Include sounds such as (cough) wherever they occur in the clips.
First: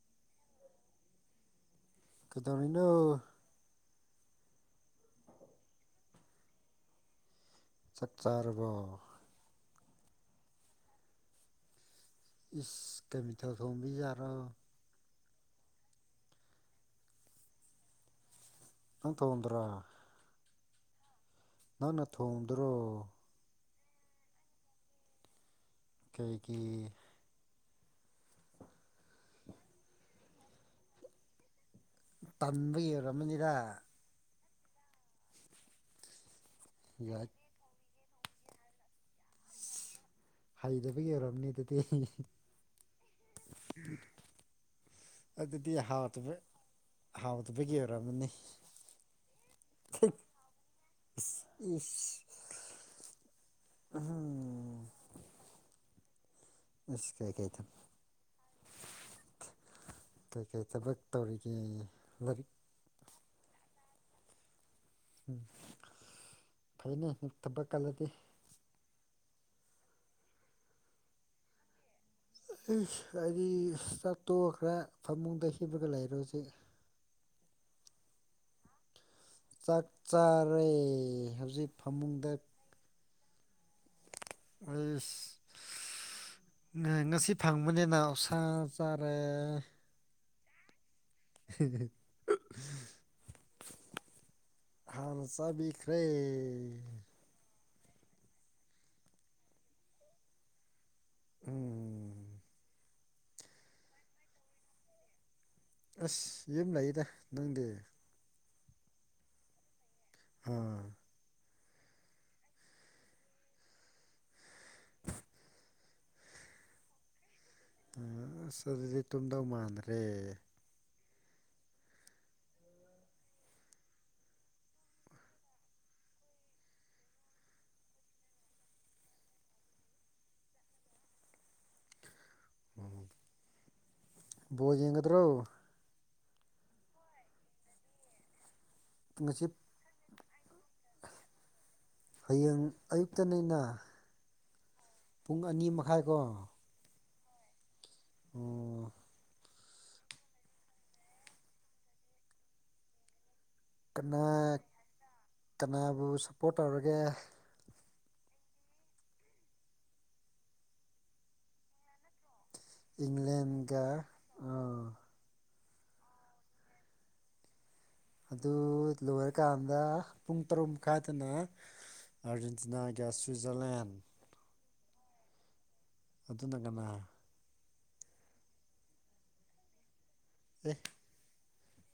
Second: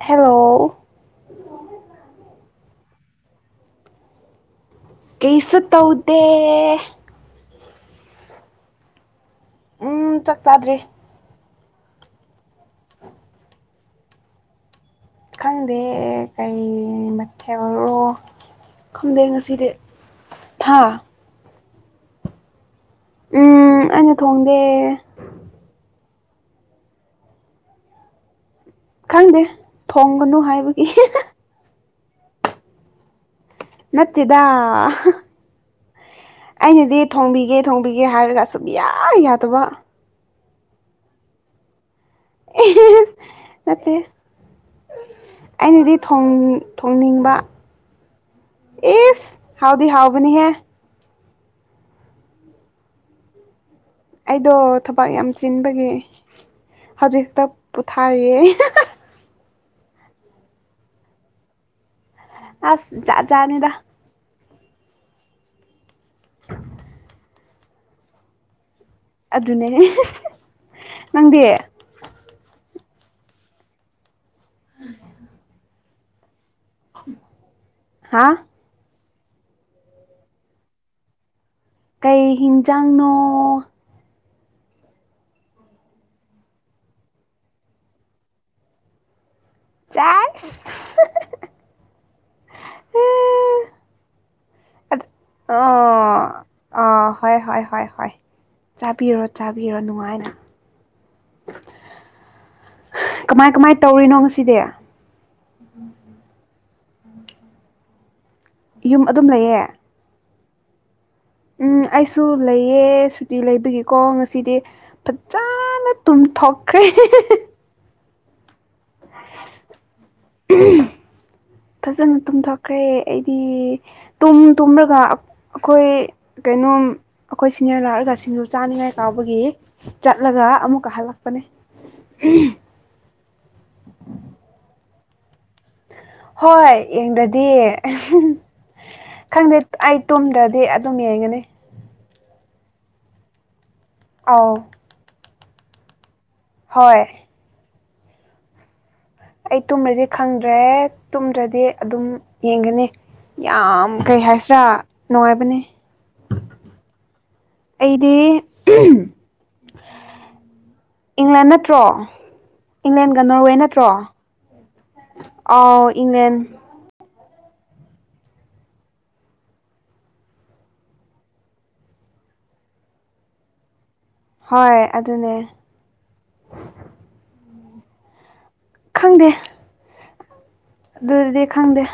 hello ꯀꯩꯗꯧꯔꯤꯅꯣ ꯀꯩꯁ ꯇꯧꯗꯦ ꯆꯥꯛ ꯆꯥꯔꯕꯣ ꯎꯝ ꯆꯥꯛ ꯆꯥꯗ꯭ꯔꯔꯤ ꯏꯁ ꯀꯦꯃꯤꯇꯦꯜ ꯊꯣꯡꯕꯤ ꯌꯥꯔꯣ ꯈꯪꯗꯦ ꯀꯩ ꯃ ꯈꯦꯔꯣ ꯅꯪ ꯈꯣꯡꯗꯦꯡ ꯊꯣꯡꯗ꯭ꯔꯣ ꯑꯁꯤꯗꯤ ꯊꯥ ꯅꯪꯅ ꯊꯣꯡꯗ꯭ꯔꯣ ꯎꯝ ꯑꯩꯅ ꯊꯣꯡꯗꯦ ꯀꯩꯒꯤ ꯈꯪꯗꯦ ꯊꯣꯡꯒꯅꯨ ꯍꯥꯏꯕꯒꯤ ꯇꯟꯕ ꯌꯔꯝꯃꯅꯤꯗ ꯅꯠꯇꯦꯗ ꯑꯩꯅꯗꯤ ꯌꯥꯏ ꯊꯣꯡꯕꯤꯒꯦ ꯊꯣꯡꯕꯤꯒꯦ ꯍꯥꯏꯔꯒ ꯁꯨꯝ ꯌꯥ ꯌꯥꯗꯕ ꯍꯩꯇꯕꯒꯤ ꯑꯣꯏꯔꯔꯕꯅꯦ ꯑꯗꯨꯗꯤ ꯅꯠꯇꯦ ꯑꯗꯨꯗꯤ ꯑꯩꯅꯗꯤ ꯍꯥꯎꯇꯕ ꯊꯣꯡꯅꯤꯡꯕ ꯍꯥꯎꯇꯕꯒꯤ ꯑꯣꯏꯔꯝꯃꯅꯤ ꯑꯦꯁ ꯍꯥꯎꯗꯤ ꯍꯥꯎꯕꯤꯅꯤ ꯍꯥꯏ ꯏꯁ ꯑꯩꯗꯣ ꯊꯕꯛ ꯌꯥꯝ ꯆꯤꯟꯕꯒꯤ ꯏꯁ ꯍꯧꯖꯤꯛ ꯈꯛꯇ ꯀꯩꯀꯩ ꯄꯣꯊꯥꯔꯤꯌꯦ ꯀꯩꯀꯩ ꯊꯕꯛ ꯇꯧꯔꯤꯒꯦ ꯂꯥꯏꯔꯤꯛ ꯑꯁ ꯖꯠ ꯖꯠꯅꯤꯗ ꯎꯝ ꯐꯩꯅꯦ ꯊꯕꯛ ꯀꯜꯂꯗꯤ ꯑꯗꯨꯅꯦ ꯅꯪꯗꯤ ꯑꯩ ꯍꯥꯏꯗꯤ ꯆꯥꯠꯇꯣꯛ ꯈ꯭ꯔ ꯐꯃꯨꯡꯗ ꯍꯤꯞꯄꯒ ꯂꯩꯔꯦ ꯍꯧꯖꯤꯛ ꯍꯥꯥ ꯆꯥꯛ ꯆꯥꯔꯦ ꯍꯧꯖꯤꯛ ꯀꯩ ꯐꯃꯨꯡꯗ ꯍꯤꯟꯖꯥꯡꯅꯣ ꯑꯁ ꯉꯁꯤ ꯐꯪꯕꯅꯤꯅꯥ ꯑꯣꯛꯁꯥ ꯆꯥꯔꯦ ꯆꯥꯁ ꯍꯥ ꯑꯣ ꯆꯥꯕꯤꯈ꯭ꯔꯦ ꯑ ꯍꯣꯏ ꯍꯣꯏ ꯍꯣꯏ ꯍꯣꯏ ꯆꯥꯕꯤꯔꯣ ꯆꯥꯕꯤꯔꯣ ꯅꯨꯡꯉꯥꯏꯅ ꯎꯝ ꯀꯃꯥꯏ ꯀꯃꯥꯏꯅ ꯇꯧꯔꯤꯅꯣ ꯉꯁꯤꯗꯤ ꯑꯁ ꯌꯨꯝ ꯂꯏꯗ ꯅꯪꯗꯦ ꯌꯨꯝ ꯑꯗꯨꯝ ꯂꯩꯌꯦ ꯑꯥ ꯎꯝ ꯑꯩꯁꯨ ꯂꯩꯑ ꯁꯨꯇꯤ ꯂꯩꯕꯒꯤꯀꯣ ꯉꯁꯤꯗꯤ ꯐꯖꯅ ꯇꯨꯝꯊꯣꯛꯈ꯭ꯔꯦ ꯁ ꯑꯗꯨꯗꯤ ꯇꯨꯝꯗꯧ ꯃꯥꯟꯗ꯭ꯔꯦ ꯐꯖꯅ ꯇꯨꯝꯊꯣꯛꯈ꯭ꯔꯦ ꯑꯩꯗꯤ ꯑꯗꯨꯝ ꯇꯨꯝꯂꯒ ꯑꯩꯈꯣꯏ ꯀꯩꯅꯣꯝ ꯑꯩꯈꯣꯏ ꯁꯤꯅꯤꯌꯔ ꯂꯥꯛꯑꯒ ꯁꯤꯡꯖꯨ ꯆꯥꯅꯤꯡꯉꯥꯏ ꯀꯥꯎꯕꯒꯤ ꯆꯠꯂꯒ ꯑꯃꯨꯛꯀ ꯍꯜꯂꯛꯄꯅꯦ ꯎꯝ ꯕꯣꯟꯗꯤ ꯌꯦꯡꯒꯗ꯭ꯔꯣ ꯍꯣꯏ ꯌꯦꯡꯗ꯭ꯔꯗꯤ ꯉꯁꯤ ꯈꯪꯗꯦ ꯑꯩ ꯇꯨꯝꯗ꯭ꯔꯗꯤ ꯑꯗꯨꯝ ꯌꯦꯡꯒꯅꯤ ꯍꯌꯦꯡ ꯑꯌꯨꯛꯇꯅꯤꯅ ꯑꯥꯎ ꯄꯨꯡ ꯑꯅꯤ ꯃꯈꯥꯏꯀꯣ ꯍꯣꯏ ꯑꯣ ꯑꯩ ꯇꯨꯝꯃꯗꯤ ꯈꯪꯗ꯭ꯔꯦ ꯇꯨꯝꯗ꯭ꯔꯗꯤ ꯑꯗꯨꯝ ꯌꯦꯡꯒꯅꯤ ꯌꯥꯝ ꯀꯩ ꯍꯥꯏꯁꯤꯔꯥ ꯅꯨꯡꯉꯥꯏꯕꯅꯦ ꯕꯣꯟꯁꯨ ꯄꯣꯠ ꯇꯧꯔꯒꯦ ꯑꯩꯗꯤ ꯏꯪꯂꯦꯟ ꯅꯠꯇ꯭ꯔꯣ ꯏꯪꯂꯦꯟꯒ ꯅꯣꯔꯋꯦ ꯅꯠꯇ꯭ꯔꯣ ꯑꯥ ꯑꯥꯎ ꯏꯪꯂꯦꯟ ꯑꯗꯨ ꯂꯣꯏꯔꯀꯥꯟꯗ ꯄꯨꯡ ꯇꯔꯨꯛ ꯃꯈꯥꯏꯗꯅ ꯑꯔꯖꯦꯟꯇꯤꯅꯥꯒ ꯁ꯭ꯋꯤꯖꯔꯂꯦꯟ ꯍꯣꯏ ꯑꯗꯨꯅꯦ ꯑꯗꯨꯗ ꯒꯅ ꯈꯪꯗꯦ ꯎꯝ ꯑꯗꯨꯗꯤ ꯈꯪꯗꯦ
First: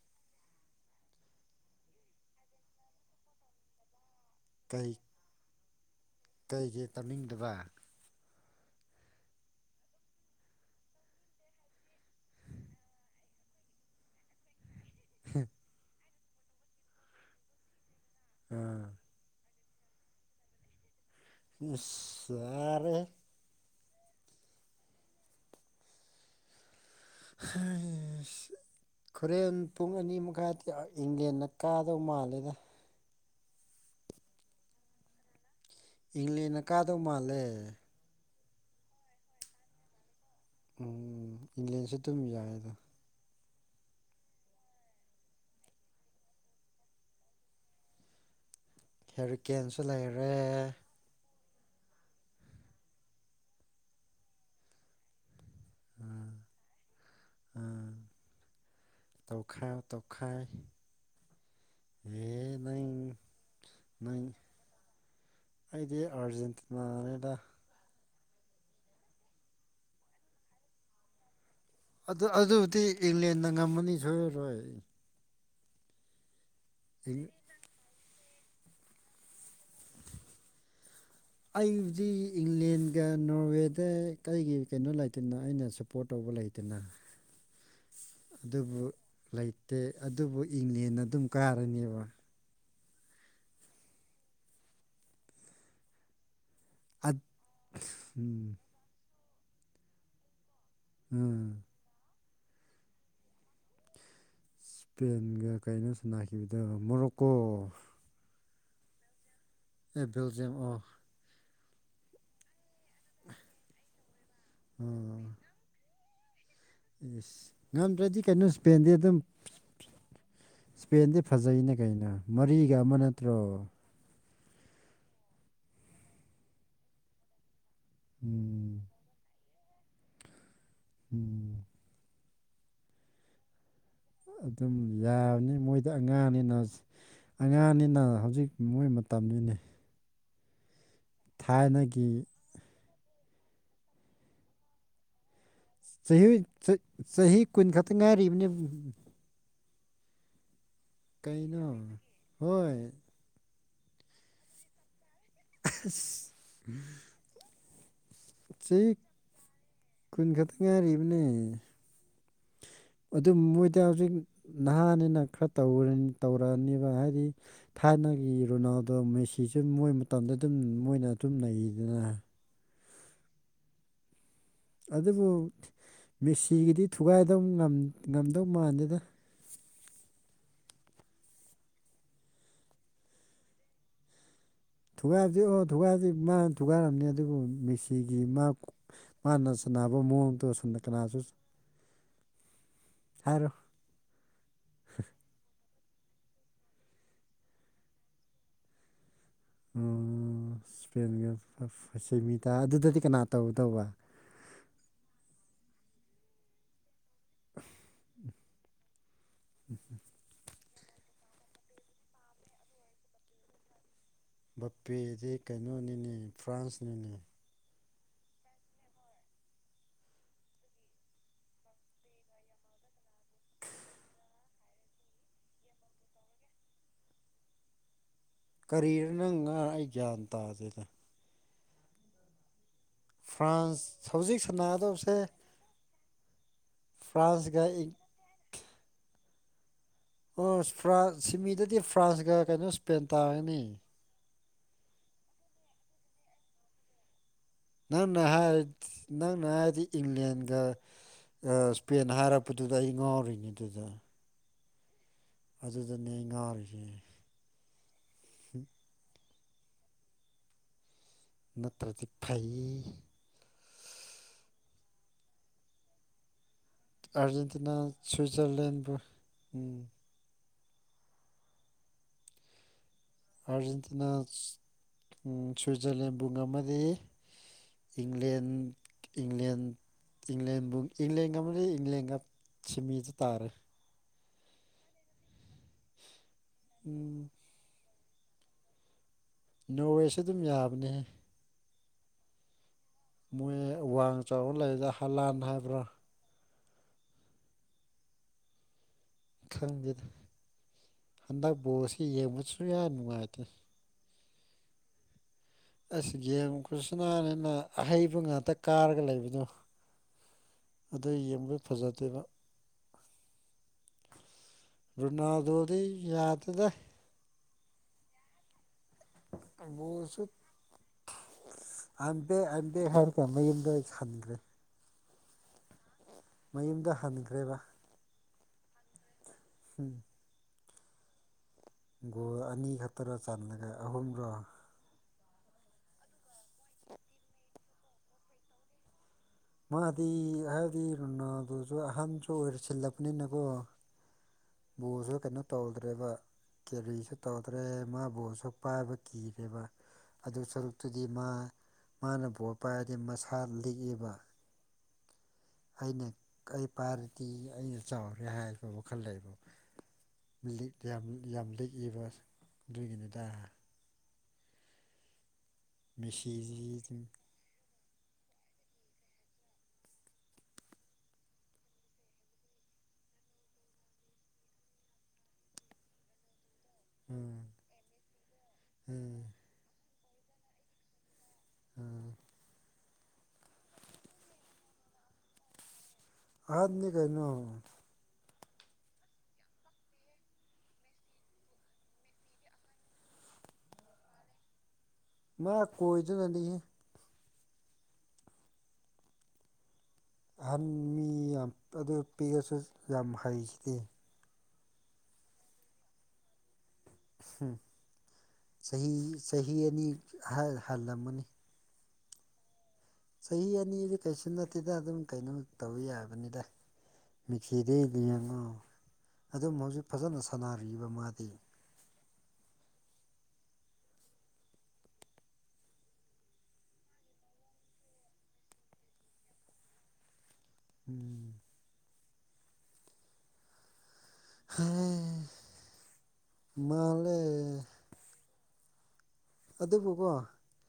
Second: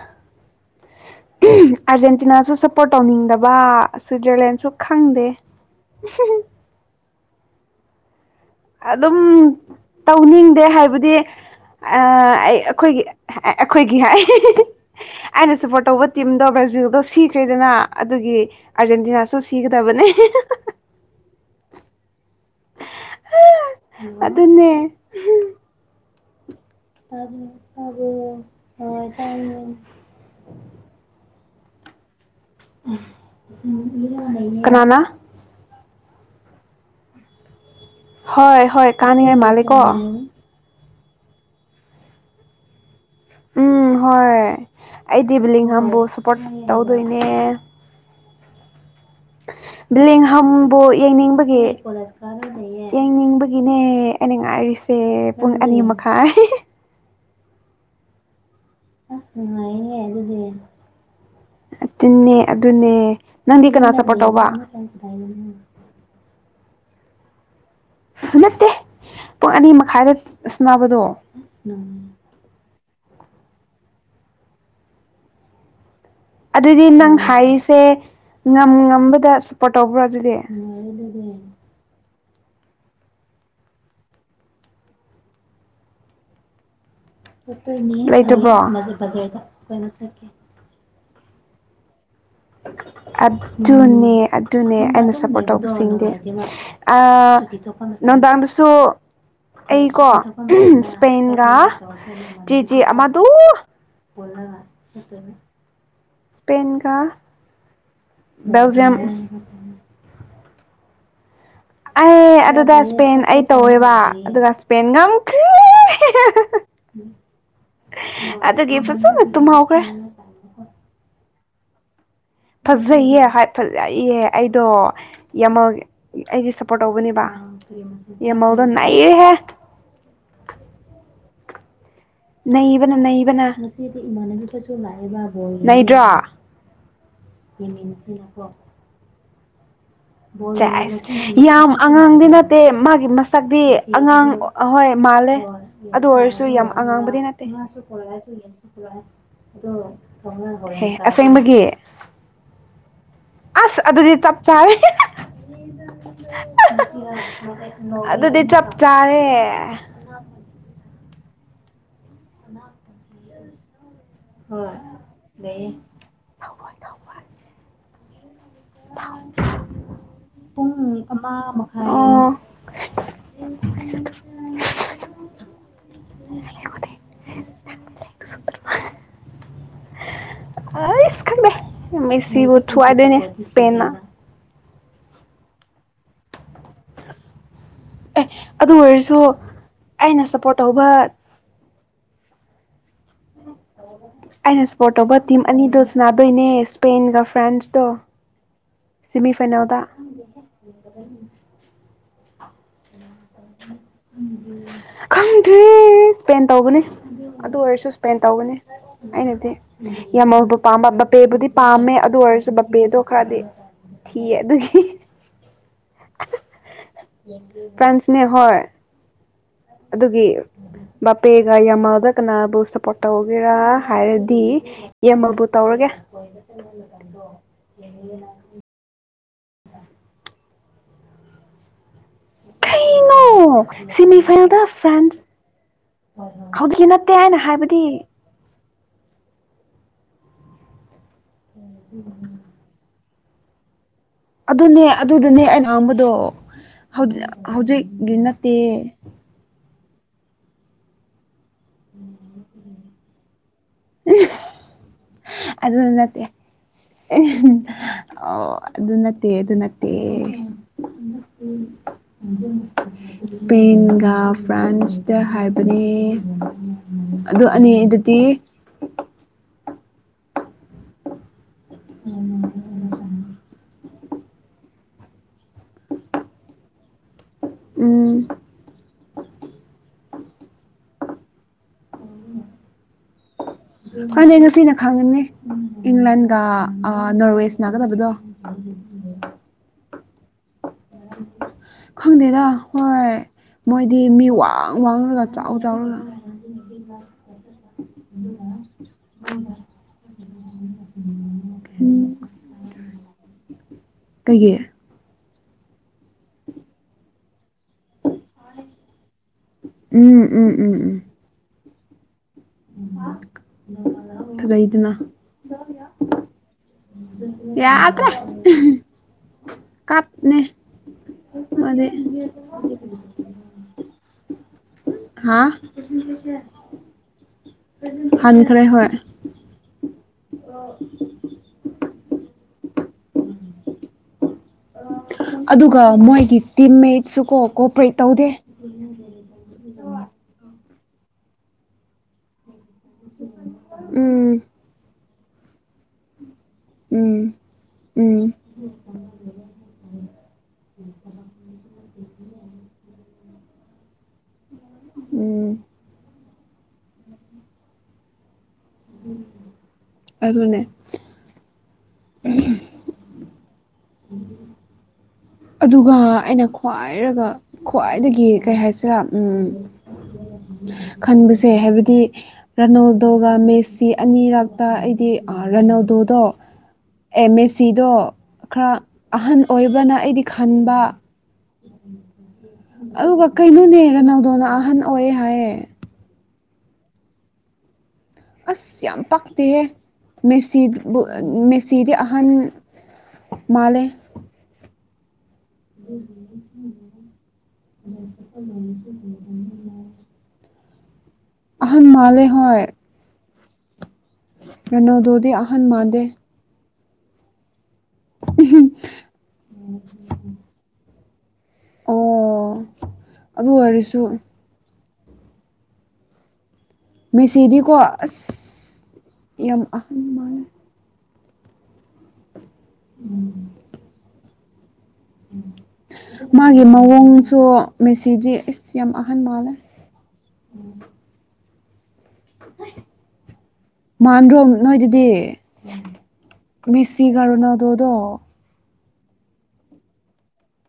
ꯑꯥꯔꯖꯦꯟꯇꯤꯅꯥꯁꯨ ꯁꯞꯄꯣꯔꯠ ꯇꯧꯅꯤꯡꯗꯕ ꯁ꯭ꯋꯤꯠꯖꯔꯂꯦꯟ ꯁꯨ ꯈꯪꯗꯦ ꯀꯩꯒꯤꯦ ꯇꯝꯅꯤꯡꯗꯕ ꯑꯗꯨꯝ ꯇꯧꯅꯤꯡꯗꯦ ꯍꯥꯏꯕꯗꯤ ꯑꯩ ꯑꯩꯈꯣꯏꯒꯤ ꯑꯩꯈꯣꯏꯒꯤ ꯍꯥꯏ ꯑꯩꯅ ꯁꯞꯄꯣꯔꯠ ꯇꯧꯕ ꯇꯤꯝꯗꯣ ꯕ꯭ꯔꯥꯖꯤꯜꯗꯣ ꯁꯤꯈ꯭ꯔꯦꯗꯅ ꯑꯗꯨꯒꯤ ꯑꯥ ꯑꯥꯔꯖꯦꯟꯇꯤꯅꯥꯁꯨ ꯁꯤꯒꯗꯕꯅꯦ ꯁꯥꯔꯦ ꯑꯗꯨꯗꯟꯅꯦ ꯈꯨꯣꯔꯦꯟ ꯄꯨꯡ ꯑꯅꯤ ꯃꯈꯥꯏ ꯏꯪꯂꯦꯟꯅ ꯀꯥꯗꯧ ꯃꯥꯜꯂꯦꯗ ꯀꯅꯥꯅꯥ ꯏꯪꯂꯡꯂꯦꯟꯅ ꯀꯥꯗꯧ ꯃꯥꯜꯂꯦ ꯍꯣꯏ ꯍꯣꯏ ꯀꯥꯅꯤꯡꯉꯥꯏ ꯃꯥꯂꯦꯀꯣ ꯎꯝ ꯏꯪꯂꯪꯂꯦꯟꯁꯨ ꯑꯗꯨꯝ ꯌꯥꯏ ꯑꯗꯣ ꯎꯝ ꯍꯣꯏ ꯑꯩꯗꯤ ꯕꯤꯂꯤꯡ ꯈꯕꯨ ꯁꯞꯄꯣꯔꯠ ꯇꯧꯗꯣꯏꯅꯦ ꯍꯦꯔꯤꯀꯦꯟꯁꯨ ꯂꯩꯔꯦ ꯕꯤꯂꯤꯡꯍꯝꯕꯨ ꯌꯦꯡꯅꯤꯡꯕꯒꯤ ꯌꯦꯡꯅꯤꯡꯕꯒꯤꯅꯦ ꯑꯩꯅ ꯉꯥꯏꯔꯤꯁꯦ ꯄꯨ ꯑꯅꯤꯂꯤꯌꯥ ꯃꯈ ꯃꯈꯥꯟ ꯇꯧꯈꯥꯏꯥꯎ ꯇꯣꯈꯥꯏ ꯑꯗꯨꯟꯅ ꯑꯗꯨꯅꯦ ꯅꯪꯗꯤ ꯀꯅꯥ ꯁꯞꯄꯣꯔꯠ ꯅꯪ ꯇꯧꯕ ꯑꯩꯗꯤ ꯑꯥꯔꯖꯦꯟꯇꯤꯅꯥꯉꯗ ꯅꯠꯇꯦ ꯄꯨꯡ ꯑꯅꯤ ꯃꯈꯥꯏꯗꯁꯕꯗꯣ ꯑꯗꯨ ꯑꯗꯨꯗꯤ ꯏꯪꯂꯦꯟꯗ ꯉꯝꯃꯅꯤ ꯁꯣꯏꯔꯔꯣꯏ ꯑꯗꯨꯗꯤ ꯅꯪ ꯏꯪ ꯍꯥꯏꯔꯤꯁꯦ ꯉꯝ ꯉꯝꯕꯗ ꯁꯞꯄꯣꯔꯠ ꯇꯧꯕ꯭ꯔꯣ ꯑꯗꯨꯗꯤ ꯑꯩ ꯍꯧꯖꯤꯛ ꯏꯪꯂꯦꯟꯒ ꯅꯣꯔꯋꯦꯗ ꯀꯔꯤꯒꯤ ꯀꯩꯅꯣ ꯂꯩꯇꯅ ꯑꯩꯅ ꯁꯞꯄꯣꯔꯠ ꯇꯧꯕ ꯂꯩꯇꯅ ꯂꯩꯇꯕ꯭ꯔꯣ ꯑꯗꯨꯕꯨ ꯂꯩꯇꯦ ꯑꯗꯨꯕꯨ ꯏꯪꯂꯦꯟꯗ ꯑꯗꯨꯝ ꯀꯥꯔꯅꯦꯕ ꯑꯗꯨꯅꯦ ꯑꯗꯨꯅꯦ ꯑꯩꯅ ꯁꯞꯄꯣꯔꯠ ꯇꯧꯕꯁꯤꯡꯗꯤꯦ ꯑꯠ ꯎꯝ ꯅꯨꯡꯗꯥꯡꯗꯁꯨ ꯑꯩꯀꯣ ꯁ꯭ꯄꯦꯟꯒ ꯎꯝ ꯖꯤ ꯖꯤ ꯑꯃꯗꯨ ꯏꯁꯄꯦꯟꯒ ꯀꯩꯅꯣ ꯁꯥꯟꯅꯈꯤꯕꯗ ꯏꯁꯄꯦꯟꯒ ꯃꯣꯔꯣꯛꯀꯣ ꯕꯦꯜꯖꯤꯌꯝ ꯑꯦ ꯕꯦꯜꯖꯤꯌꯝ ꯑꯣꯐ ꯑꯦ ꯑꯗꯨꯗ ꯏꯁꯄꯦꯟ ꯑꯩ ꯇꯧꯋꯦꯕ ꯑꯗꯨꯒ ꯏꯁꯄꯦꯟ ꯉꯝꯈ꯭ꯔꯦ ꯑꯦꯁ ꯉꯝꯗ꯭ꯔꯗꯤ ꯑꯗꯨꯒꯤ ꯀꯩꯅꯣꯄꯦꯟꯗꯤ ꯑꯗꯨꯝ ꯐꯖꯅ ꯇꯨꯝꯍꯧꯈ꯭ꯔꯦ ꯁ꯭ꯄꯦꯟꯗꯤ ꯐꯖꯩꯩꯅ ꯀꯩꯅꯣ ꯃꯔꯤꯒ ꯑꯃ ꯅꯠꯇ꯭ꯔꯣ ꯏ ꯑꯩꯗꯣ ꯌꯥꯝꯃ ꯑꯩꯗꯤ ꯁꯞꯄꯣꯔꯠ ꯇꯧꯧꯕꯅꯦꯕ ꯌꯥꯝꯃꯜꯗ ꯎꯝ ꯅꯅꯥꯌꯦ ꯍꯥꯏꯦ ꯎꯝ ꯅꯕꯅ ꯅꯕꯅ ꯑꯗꯨꯝ ꯌꯥꯕꯅꯤ ꯃꯣꯏꯗꯤ ꯅꯩꯗ꯭ꯔꯣ ꯑꯉꯥꯡꯅꯤꯅ ꯑꯉꯥꯡꯅꯤꯅ ꯍꯧꯖꯤꯛ ꯃꯣꯏ ꯇꯝꯃꯤꯟꯅꯩ ꯆꯥꯏꯁ ꯌꯥꯝ ꯊꯥꯏꯅꯒꯤ ꯑꯉꯥꯡꯗꯤ ꯅ ꯗꯦ ꯃꯥꯒꯤ ꯃꯁꯛꯇꯤ ꯑꯉꯥꯡ ꯑꯍꯣꯏ ꯃꯥꯜꯂꯦ ꯑꯗꯨ ꯆꯍꯤ ꯑꯣꯏꯔꯁꯨ ꯌꯥꯝ ꯆ- ꯑꯉꯥꯡꯕꯗꯤ ꯆꯍꯤ ꯅꯠꯇꯦ ꯀꯨꯟ ꯈꯛꯇ ꯉꯥꯏꯔꯤꯕꯅꯤ ꯑꯗꯨꯣ ꯊꯝ ꯀꯩꯅꯩꯅꯣ ꯍꯣꯏ ꯑꯁ ꯑꯗꯨꯗꯤ ꯆꯞ ꯆꯥꯔ ꯑꯁ ꯑꯗꯨꯗꯤ ꯆꯞ ꯆꯍꯤ ꯆꯥꯔꯦ ꯀꯨꯟ ꯈꯛꯇꯪ ꯉꯥꯏꯔꯤꯕꯅꯦ ꯥꯛꯇ ꯑꯗꯨ ꯃꯣꯏꯗ ꯍꯧꯖꯤꯛ ꯅꯍꯥꯅꯤꯅ ꯈꯔ ꯇꯧꯔꯅꯤ ꯇꯧꯔꯛꯑꯅꯦꯕ ꯍꯥꯏꯗꯤ ꯊꯥꯏꯅꯒꯤ ꯔꯨꯅꯥꯜ ꯑꯗꯣ ꯃꯦꯁꯤꯁꯨ ꯃꯣꯏ ꯃꯇꯝꯗ ꯑꯗꯨꯝ ꯃꯣꯏꯅ ꯑꯗꯨꯝ ꯂꯩꯗꯅ ꯑꯗꯨꯕꯨ ꯃꯦꯁꯤꯒꯤꯗꯤ ꯊꯨꯒꯥꯏꯗꯧ ꯉꯝꯗꯧ ꯃꯥꯟꯗꯦꯗ ꯑꯩ ꯏꯁ ꯈꯪꯗꯦ ꯃꯦꯁꯤꯕꯨ ꯊꯨꯋꯥꯥꯏꯗꯣꯏꯅꯦ ꯏꯁꯄꯦꯟꯅ ꯊꯨꯒꯥ ꯑꯣ ꯊꯨꯒꯥꯁꯤ ꯃꯥ ꯊꯨꯒꯥꯔꯝꯅꯤ ꯑꯗꯨꯕꯨꯦꯁꯤ ꯑꯩꯒꯤ ꯑꯦ ꯃꯥ ꯑꯗꯨ ꯑꯣꯏꯔꯁꯨ ꯃꯥꯅ ꯁꯥꯟꯅꯕ ꯑꯩꯅ ꯃꯑꯣꯡꯗꯣ ꯁꯞꯄꯣꯔꯠ ꯑꯁꯣꯨꯝꯅ ꯇꯧꯕ ꯀꯅꯥꯁꯨ ꯍꯥꯏꯔꯣ ꯑꯩꯅ ꯁꯄꯣꯔꯠ ꯇꯧꯕ ꯇꯤꯝ ꯑꯅꯤꯗꯣ ꯁꯥꯟꯅꯥꯗꯣꯏꯅꯦ ꯁ꯭ꯄꯦꯟꯒ ꯐ꯭ꯔꯥꯟꯁꯇꯣ ꯁꯤꯃꯤ ꯐꯥꯏꯅꯦꯜꯗ ꯄꯦꯟꯒ ꯁꯦꯃꯤ ꯇ ꯑꯗꯨꯗꯗꯤ ꯀꯅꯥ ꯇꯧꯗꯧꯕ ꯈꯪꯗ꯭ꯔꯤ ꯏꯁꯄꯦꯟ ꯇꯧꯕꯅꯦ ꯑꯗꯨ ꯑꯣꯏꯔꯁꯨ ꯏꯁꯄꯦꯟ ꯇꯧꯒꯅꯤ ꯑꯩꯅꯗꯤ ꯌꯥꯝꯃꯕ ꯄꯝꯕ ꯕꯄꯦꯕꯨꯗꯤ ꯄꯥꯝꯃꯦ ꯑꯗꯨ ꯑꯣꯏꯔꯁꯨ ꯕꯄꯦꯗꯣ ꯈꯔꯗꯤ ꯊꯤꯌꯦ ꯑꯗꯨꯒꯤ ꯕꯄꯦꯗꯤ ꯀꯩꯅꯣꯅꯤꯅꯦ ꯐ꯭ꯔꯥꯟꯁꯅꯤꯅꯦ ꯐ꯭ꯔꯥꯟꯁꯅꯦ ꯍ ꯑꯗꯨꯒꯤ ꯕꯥꯄꯦꯒ ꯌꯥꯝꯃꯜꯗ ꯀꯅꯥꯕꯨ ꯁꯞꯄꯣꯔꯠ ꯇꯧꯒꯦꯔꯥ ꯍꯥꯏꯔꯗꯤ ꯌꯦꯡꯕꯕꯨ ꯇꯧꯔꯒꯦ ꯍ ꯀꯔꯤꯔ ꯅꯪ ꯉ ꯑꯩ ꯒ꯭ꯌꯥꯟ ꯇꯥꯗꯦꯗ ꯊꯩꯅꯣ ꯐ꯭ꯔꯥꯟꯁ ꯁꯦꯃꯤ ꯍꯧꯖꯤꯛ ꯐꯥꯏꯟꯜꯗ ꯁꯥꯟꯅꯒꯗꯕꯁꯦ ꯐ꯭ꯔꯥꯟꯁ ꯍꯧꯖꯤꯛꯀꯤ ꯅꯠꯇꯦ ꯍꯥꯏꯅ ꯐ꯭ꯔꯥꯟꯁꯒ ꯍꯥꯏꯕꯗꯤ ꯏꯪ ꯑꯣ ꯐꯥꯟ ꯁꯤꯃꯤꯗꯗꯤ ꯐ꯭ꯔꯥꯟꯁꯒ ꯀꯩꯅꯣ ꯁ꯭ꯄꯦꯟ ꯇꯥꯔꯒꯅꯤ ꯑꯗꯨꯅꯦ ꯑꯗꯨꯗꯨꯅꯦ ꯑꯩꯅ ꯑꯥꯡꯕꯗꯣ ꯍꯧꯖꯤꯛꯀꯤ ꯅꯪꯅ ꯅꯠꯇꯦ ꯍꯥꯏ ꯅꯪꯅ ꯍꯥꯏꯔꯗꯤ ꯏꯪꯂꯦꯟꯒ ꯏꯁꯄꯦꯟ ꯍꯥꯏꯔꯛꯄꯗꯨꯗ ꯑꯩ ꯉꯥꯎꯔꯤꯅꯤ ꯑꯗꯨꯗ ꯑꯗꯨ ꯑꯗꯨꯗꯅꯦ ꯅꯠꯇꯦ ꯑꯩ ꯉꯥꯎꯔꯤꯁꯦ ꯑꯣ ꯑꯗꯨ ꯅꯠꯇꯦ ꯑꯗꯨ ꯅꯠꯇꯦ ꯅꯠꯇ꯭ꯔꯗꯤ ꯐꯩ ꯏꯁꯄꯦꯟꯒ ꯐ꯭ꯔꯥꯟꯁꯇ ꯍꯥꯏꯕꯅꯦ ꯑꯗꯨ ꯑꯔꯖꯦꯟꯇꯤꯅꯥ ꯑꯅꯤꯗꯨꯗꯤ ꯁ꯭ꯋꯤꯖꯔꯂꯦꯟ ꯎꯝ ꯍ ꯑꯥꯔꯖꯦꯟꯇꯤꯅꯥ ꯁ꯭ꯋꯤꯖꯔꯂꯦꯟ ꯨꯡꯒꯥ ꯃꯗꯤ ꯎꯝ ꯏꯪꯂꯂꯦꯟ ꯏꯪꯂꯦꯟ ꯏꯪꯂꯦꯟꯕꯨ ꯏꯪꯂꯦꯟꯒ ꯃ ꯏꯪꯂꯦꯟꯒ ꯁꯤꯃꯤꯗ ꯇꯥꯔꯦ ꯐꯅꯦ ꯉꯁꯤꯅ ꯈꯪꯉꯅꯤ ꯏꯪꯂꯦꯟꯒ ꯎꯝ ꯅꯣꯔꯋꯦꯁ ꯅꯥꯒꯗꯕꯗꯣ ꯎꯝ ꯎ ꯏ ꯅꯣꯋꯦꯁꯨꯦ ꯑꯗꯨꯝ ꯌꯥꯕꯅꯦꯍꯦ ꯈꯪꯗꯦꯗ ꯍꯣꯏ ꯃꯣꯏ ꯃꯣꯏꯗꯤ ꯃꯤ ꯆꯥꯎꯕ ꯋꯥꯡ ꯂꯩꯗ ꯋꯥꯡꯔꯒ ꯍꯂꯥꯟ ꯆꯥꯎ ꯍꯥꯏꯕ꯭ꯔꯥ ꯆꯥꯎꯔꯒ (inaudible) ꯈꯪꯗꯦꯗ ꯍꯟꯗꯛ ꯕꯣꯔ ꯑꯁꯤ ꯌꯦꯡꯕꯗꯁꯨ ꯌꯥꯝ ꯅꯨꯡꯉꯥꯏꯇꯦ ꯀꯩꯒꯤ ꯑꯁ ꯒꯦꯝ ꯈꯨꯁꯤꯅꯥꯅꯤꯅ ꯑꯍꯩꯕ ꯉꯥꯛꯇ ꯍꯦꯛꯇ ꯀꯥꯔꯒ ꯂꯩꯕꯗꯣ ꯎꯝ ꯎꯝ ꯑꯗꯨ ꯌꯦꯡꯕꯗ ꯐꯖꯗꯦꯕ ꯈꯩꯗꯅ ꯑꯗꯩ ꯌꯥꯗꯗ ꯌꯥꯗ꯭ꯔꯦ ꯕꯣꯜꯁꯨ ꯀꯄꯅꯦ ꯃ ꯀ ꯃꯌꯨꯝꯗ ꯑꯩ ꯈꯟꯗ꯭ꯔꯦ ꯍꯥ ꯃꯌꯨꯝꯗ ꯍꯟꯈ꯭ꯔꯦ ꯍꯣꯏ ꯎꯝ ꯑ ꯒꯣ ꯑꯅꯤ ꯈꯛꯇꯔꯣ ꯆꯜꯂꯒ ꯑꯍꯨꯝꯔꯣ ꯑꯗꯨꯒ ꯃꯣꯏꯒꯤ ꯇꯤꯝꯃꯦꯠꯁꯨ ꯀꯣ ꯀꯣꯑꯣꯄꯔꯦꯠ ꯇꯧꯗꯦ ꯦ ꯃꯥꯗꯤ ꯍꯥꯏꯗꯤ ꯂꯨꯅꯥꯗꯨꯁꯨ ꯑꯍꯟꯁꯨ ꯑꯣꯏꯔꯁꯤꯜꯂꯄꯅꯤꯅꯀꯣ ꯎꯝ ꯕꯣꯁꯨ ꯀꯩꯅꯣ ꯇꯧꯗ꯭ꯔꯦꯕ ꯀꯦꯔꯤꯁꯨ ꯎꯝ ꯇꯧꯗ꯭ꯔꯦ ꯎꯝ ꯃꯥꯕꯨꯕꯁꯨ ꯄꯥꯏꯕ ꯀꯤꯔꯦꯕ ꯑꯗꯨ ꯁꯔꯨꯛꯇꯨꯗꯤ ꯃꯥ ꯃꯥꯅ ꯚꯣꯠ ꯄꯥꯏꯔꯗꯤ ꯃꯁꯥ ꯂꯤꯛꯏꯕ ꯎꯝ ꯑꯩꯅ ꯑꯩ ꯄꯥꯏꯔꯗꯤ ꯑꯩꯅ ꯆꯥꯎꯔꯦ ꯍꯥꯏꯕ ꯋꯥꯈꯜ ꯂꯩꯕ ꯑꯗꯨꯅꯦ ꯂꯤ ꯌꯥꯝ ꯌꯥꯝ ꯂꯤꯛꯏꯕ ꯑꯗꯨꯏꯒꯤꯅꯤꯗ ꯑꯗꯨꯒ ꯑꯩꯅ ꯃꯦꯁꯤꯁꯤ ꯈ꯭ꯋꯥꯏꯔꯒ ꯈ꯭ꯋꯥꯏꯗꯒꯤ ꯀꯩ ꯍꯥꯏꯁꯤꯔꯥ ꯎꯝ ꯈꯟꯕꯁꯦ ꯍꯥꯏꯕꯗꯤ ꯔꯥꯅꯣꯜꯗꯣꯒ ꯃꯦꯁꯁꯤ ꯑꯅꯤꯔꯛꯇ ꯑꯩꯗꯤ ꯔꯥꯅꯥꯣꯜꯗꯣꯗꯣ ꯑꯦꯝ ꯎꯝ ꯑꯦꯁ ꯁꯤꯗꯣ ꯈꯔ ꯎꯝ ꯑꯍꯟ ꯑꯣꯏꯕ꯭ꯔꯅ ꯑꯩꯗꯤ ꯈꯟꯕ ꯑꯥ ꯑꯗꯨꯒ ꯀꯩꯅꯣꯅꯦ ꯔ ꯅꯪꯗꯣꯅ ꯑꯍꯟ ꯑꯣꯏ ꯍꯥꯏꯌꯦ ꯑꯗꯅꯤ ꯀꯅꯣ ꯑꯁ ꯌꯥꯝ ꯄꯛꯇꯦꯍꯦ ꯃꯦꯁꯤ ꯃꯦꯁꯤꯗꯤ ꯑꯍꯟ ꯃꯥꯂꯦ ꯃꯥ ꯀꯣꯏꯗꯨꯅꯅꯤ (unintelligible) ꯑꯍꯟ ꯃꯤ ꯌꯥꯝ ꯑꯍꯟ ꯑꯗꯨ ꯃꯥꯜꯂꯦ ꯄꯤꯛꯔꯁꯨ ꯍꯣꯏ ꯌꯥꯝ ꯍꯩꯁꯤꯗꯤ ꯅꯅꯣꯗꯨꯗꯤ ꯑꯍꯟ ꯃꯥꯟꯗꯦ ꯆꯍꯤ ꯆꯍꯤ ꯑꯅꯤ ꯍꯜꯂꯝꯃꯅꯤ ꯑꯣ ꯆꯍꯤ ꯑꯗꯨ ꯑꯅꯤꯗꯤ ꯑꯣꯏꯔꯁꯨ ꯀꯩꯁꯨ ꯅꯠꯇꯦꯗ ꯑꯗꯨꯝ ꯀꯩꯅꯣ ꯇꯧ ꯌꯥꯕꯅꯤꯗ ꯃꯦꯁꯤꯗꯤꯀꯣ ꯃꯤꯈꯤꯗꯩ ꯑꯁ ꯌꯦꯡꯉꯣ ꯑꯗꯨꯝ ꯌꯥꯝ ꯍꯧꯖꯤꯛ ꯑꯍꯟ ꯐꯖꯅ ꯃꯥꯜꯂꯦ ꯁꯥꯟꯅꯔꯤꯕ ꯃꯥꯗꯤ ꯎꯝ ꯃꯥꯒꯤ ꯃꯑꯣꯡꯁꯨ ꯃꯦꯁꯤꯗꯤ ꯑꯁ ꯌꯥꯝ ꯑꯍꯟ ꯃꯥꯜꯂꯦ ꯎꯝ (unintelligible) ꯃꯥꯟꯗ꯭ꯔꯣꯝ ꯅꯣꯏꯗꯨꯗꯤ ꯃꯦꯁꯤ ꯃꯥꯜꯂꯦ ꯒꯥꯔꯣꯅꯥꯗꯣꯗꯣ ꯑꯗꯨꯕꯨꯀꯣ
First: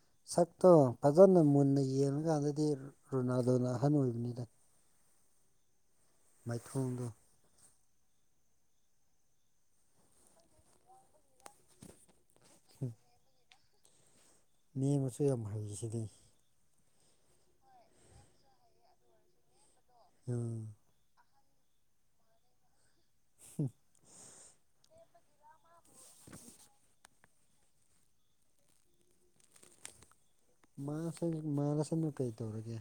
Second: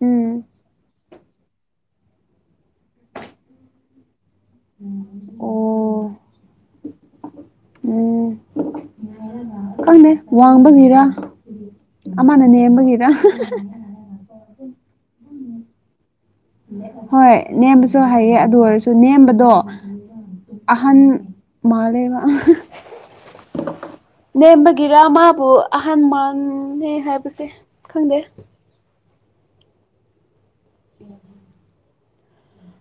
ꯎꯝ ꯁꯛꯇꯣ ꯐꯖꯅ ꯃꯨꯟꯅ ꯌꯦꯡꯉꯀꯥꯟꯗꯗꯤ ꯔꯣꯅꯥꯜꯗꯣꯅ ꯑꯍꯟ ꯑꯣꯏꯕꯅꯤꯗ ꯎꯝ ꯑꯣ ꯃꯥꯏꯊꯣꯡꯗꯨ ꯎꯝ ꯈꯪꯗꯦ ꯋꯥꯡꯕꯒꯤꯔꯥ ꯑꯃ ꯅꯅꯦ ꯍꯕꯒꯔ ꯃꯤ ꯑꯃꯁꯨ ꯌꯥꯝ ꯍꯩꯁꯤꯅꯤ ꯍꯣꯏ ꯅꯦꯝꯕꯁꯨ ꯍꯩꯌꯦ ꯑꯗꯨ ꯑꯣꯏꯔꯁꯨ ꯅꯦꯝꯕꯗꯣ ꯑꯝ ꯑꯍꯟ ꯃꯥꯜꯂꯦꯕ ꯅꯦꯝꯕꯒꯤꯔ ꯃꯥꯕꯨ ꯑꯍꯟ ꯃꯥꯟꯦ ꯍꯥꯏꯕꯁꯦ ꯈꯪꯗꯦ ꯃꯥꯁ ꯃꯥꯂꯁꯅꯨ ꯀꯩ ꯇꯧꯔꯒꯦ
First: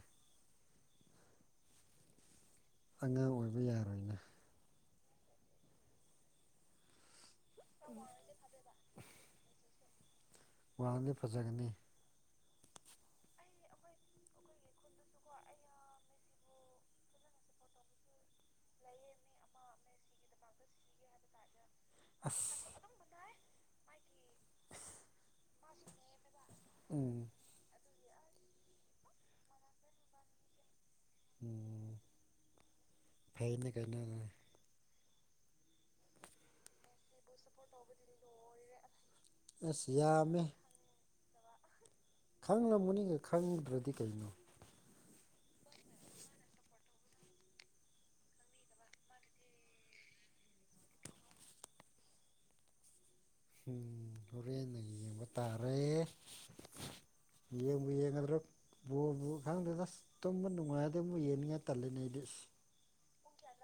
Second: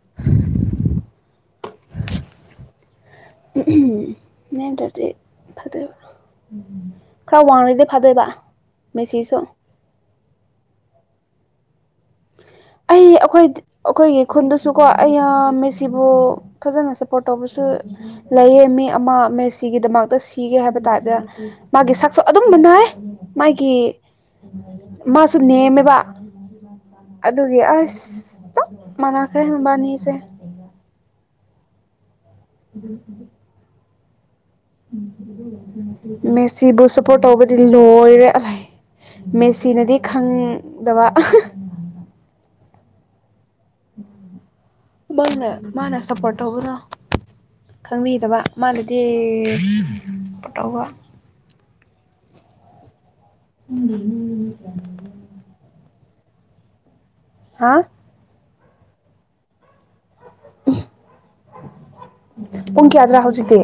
ꯑꯉ (unintelligible) ꯇꯗꯤ (inaudible) ꯈꯔ ꯋꯥꯡꯉꯗꯤ ꯐꯥꯗꯣꯏꯕ ꯃꯦꯁꯤꯁꯨ ꯋꯥꯡꯉꯗꯤ ꯐꯖꯒꯅꯤ ꯑꯩ ꯑꯩꯈꯣꯏ ꯑꯩꯈꯣꯏꯒꯤ ꯈꯨꯟꯗꯁꯨ ꯀꯣ ꯑ ꯌꯥ ꯃꯦꯁꯤ ꯑꯣ ꯐꯖꯅ ꯁꯄꯣꯔꯠ ꯇꯧꯕꯁꯨ ꯂꯩꯌꯦ ꯃꯤ ꯑꯃ ꯃꯦꯁ - ꯁꯤꯒꯤꯗꯃꯛꯇ ꯁꯤꯒꯦ ꯍꯥꯏꯕ ꯇꯥꯏꯄꯇ ꯃꯥꯒꯤ ꯁꯛꯁꯨ ꯑꯗꯨꯝ ꯑꯁ ꯃꯨꯅꯥꯏ ꯃꯥꯒꯤ ꯃꯥꯁꯨ ꯅꯦꯝꯃꯦꯕ ꯎꯝ ꯑꯗꯨꯒꯤ ꯑꯁ ꯆꯞ ꯃꯥꯟꯅꯈ꯭ꯔꯦ ꯃꯕꯥꯅꯤꯁꯦ ꯎꯝ (inaudible) (unintelligible) ꯃꯦꯁꯤꯕꯨ ꯁꯞꯄꯣꯔꯠ ꯇꯧꯕꯗꯤ ꯂꯣꯏꯔꯦ ꯑꯏ ꯑꯁ ꯃꯦꯁꯤꯅꯗꯤ ꯌꯥꯝꯃꯦ ꯈꯪꯗꯕ ꯈꯪꯉꯝꯒꯅꯤ ꯈꯪꯗ꯭ꯔꯗꯤ ꯀꯩꯅꯣ ꯃꯥꯅ ꯃꯥꯅ ꯁꯄꯣꯔꯠ꯭ ꯇꯧꯕꯗ ꯈꯪꯕꯤꯗꯕ ꯃꯥꯅꯗꯤ ꯁꯞꯄꯣꯔꯠ ꯇꯧꯕ ꯎꯝ ꯍꯣꯔꯦꯟꯅ ꯌꯦꯡꯕ ꯇꯥꯔꯦ ꯍꯥ ꯌꯦꯡꯕꯨ ꯌꯦꯡꯒꯗ꯭ꯔꯣ ꯕ‌ꯣꯜꯕꯨ ꯈꯪꯗ꯭ꯔꯦꯗ ꯇꯨꯝꯕ ꯅꯨꯡꯉꯥꯏꯔꯗꯤ ꯑꯃꯨ ꯌꯦꯅꯤꯡꯅꯤꯉꯥꯏ ꯇꯜꯂꯤꯉꯩꯗꯤ ꯄꯨꯡ ꯀꯌꯥꯗ꯭ꯔꯥ ꯍꯧꯖꯤꯛꯇꯤ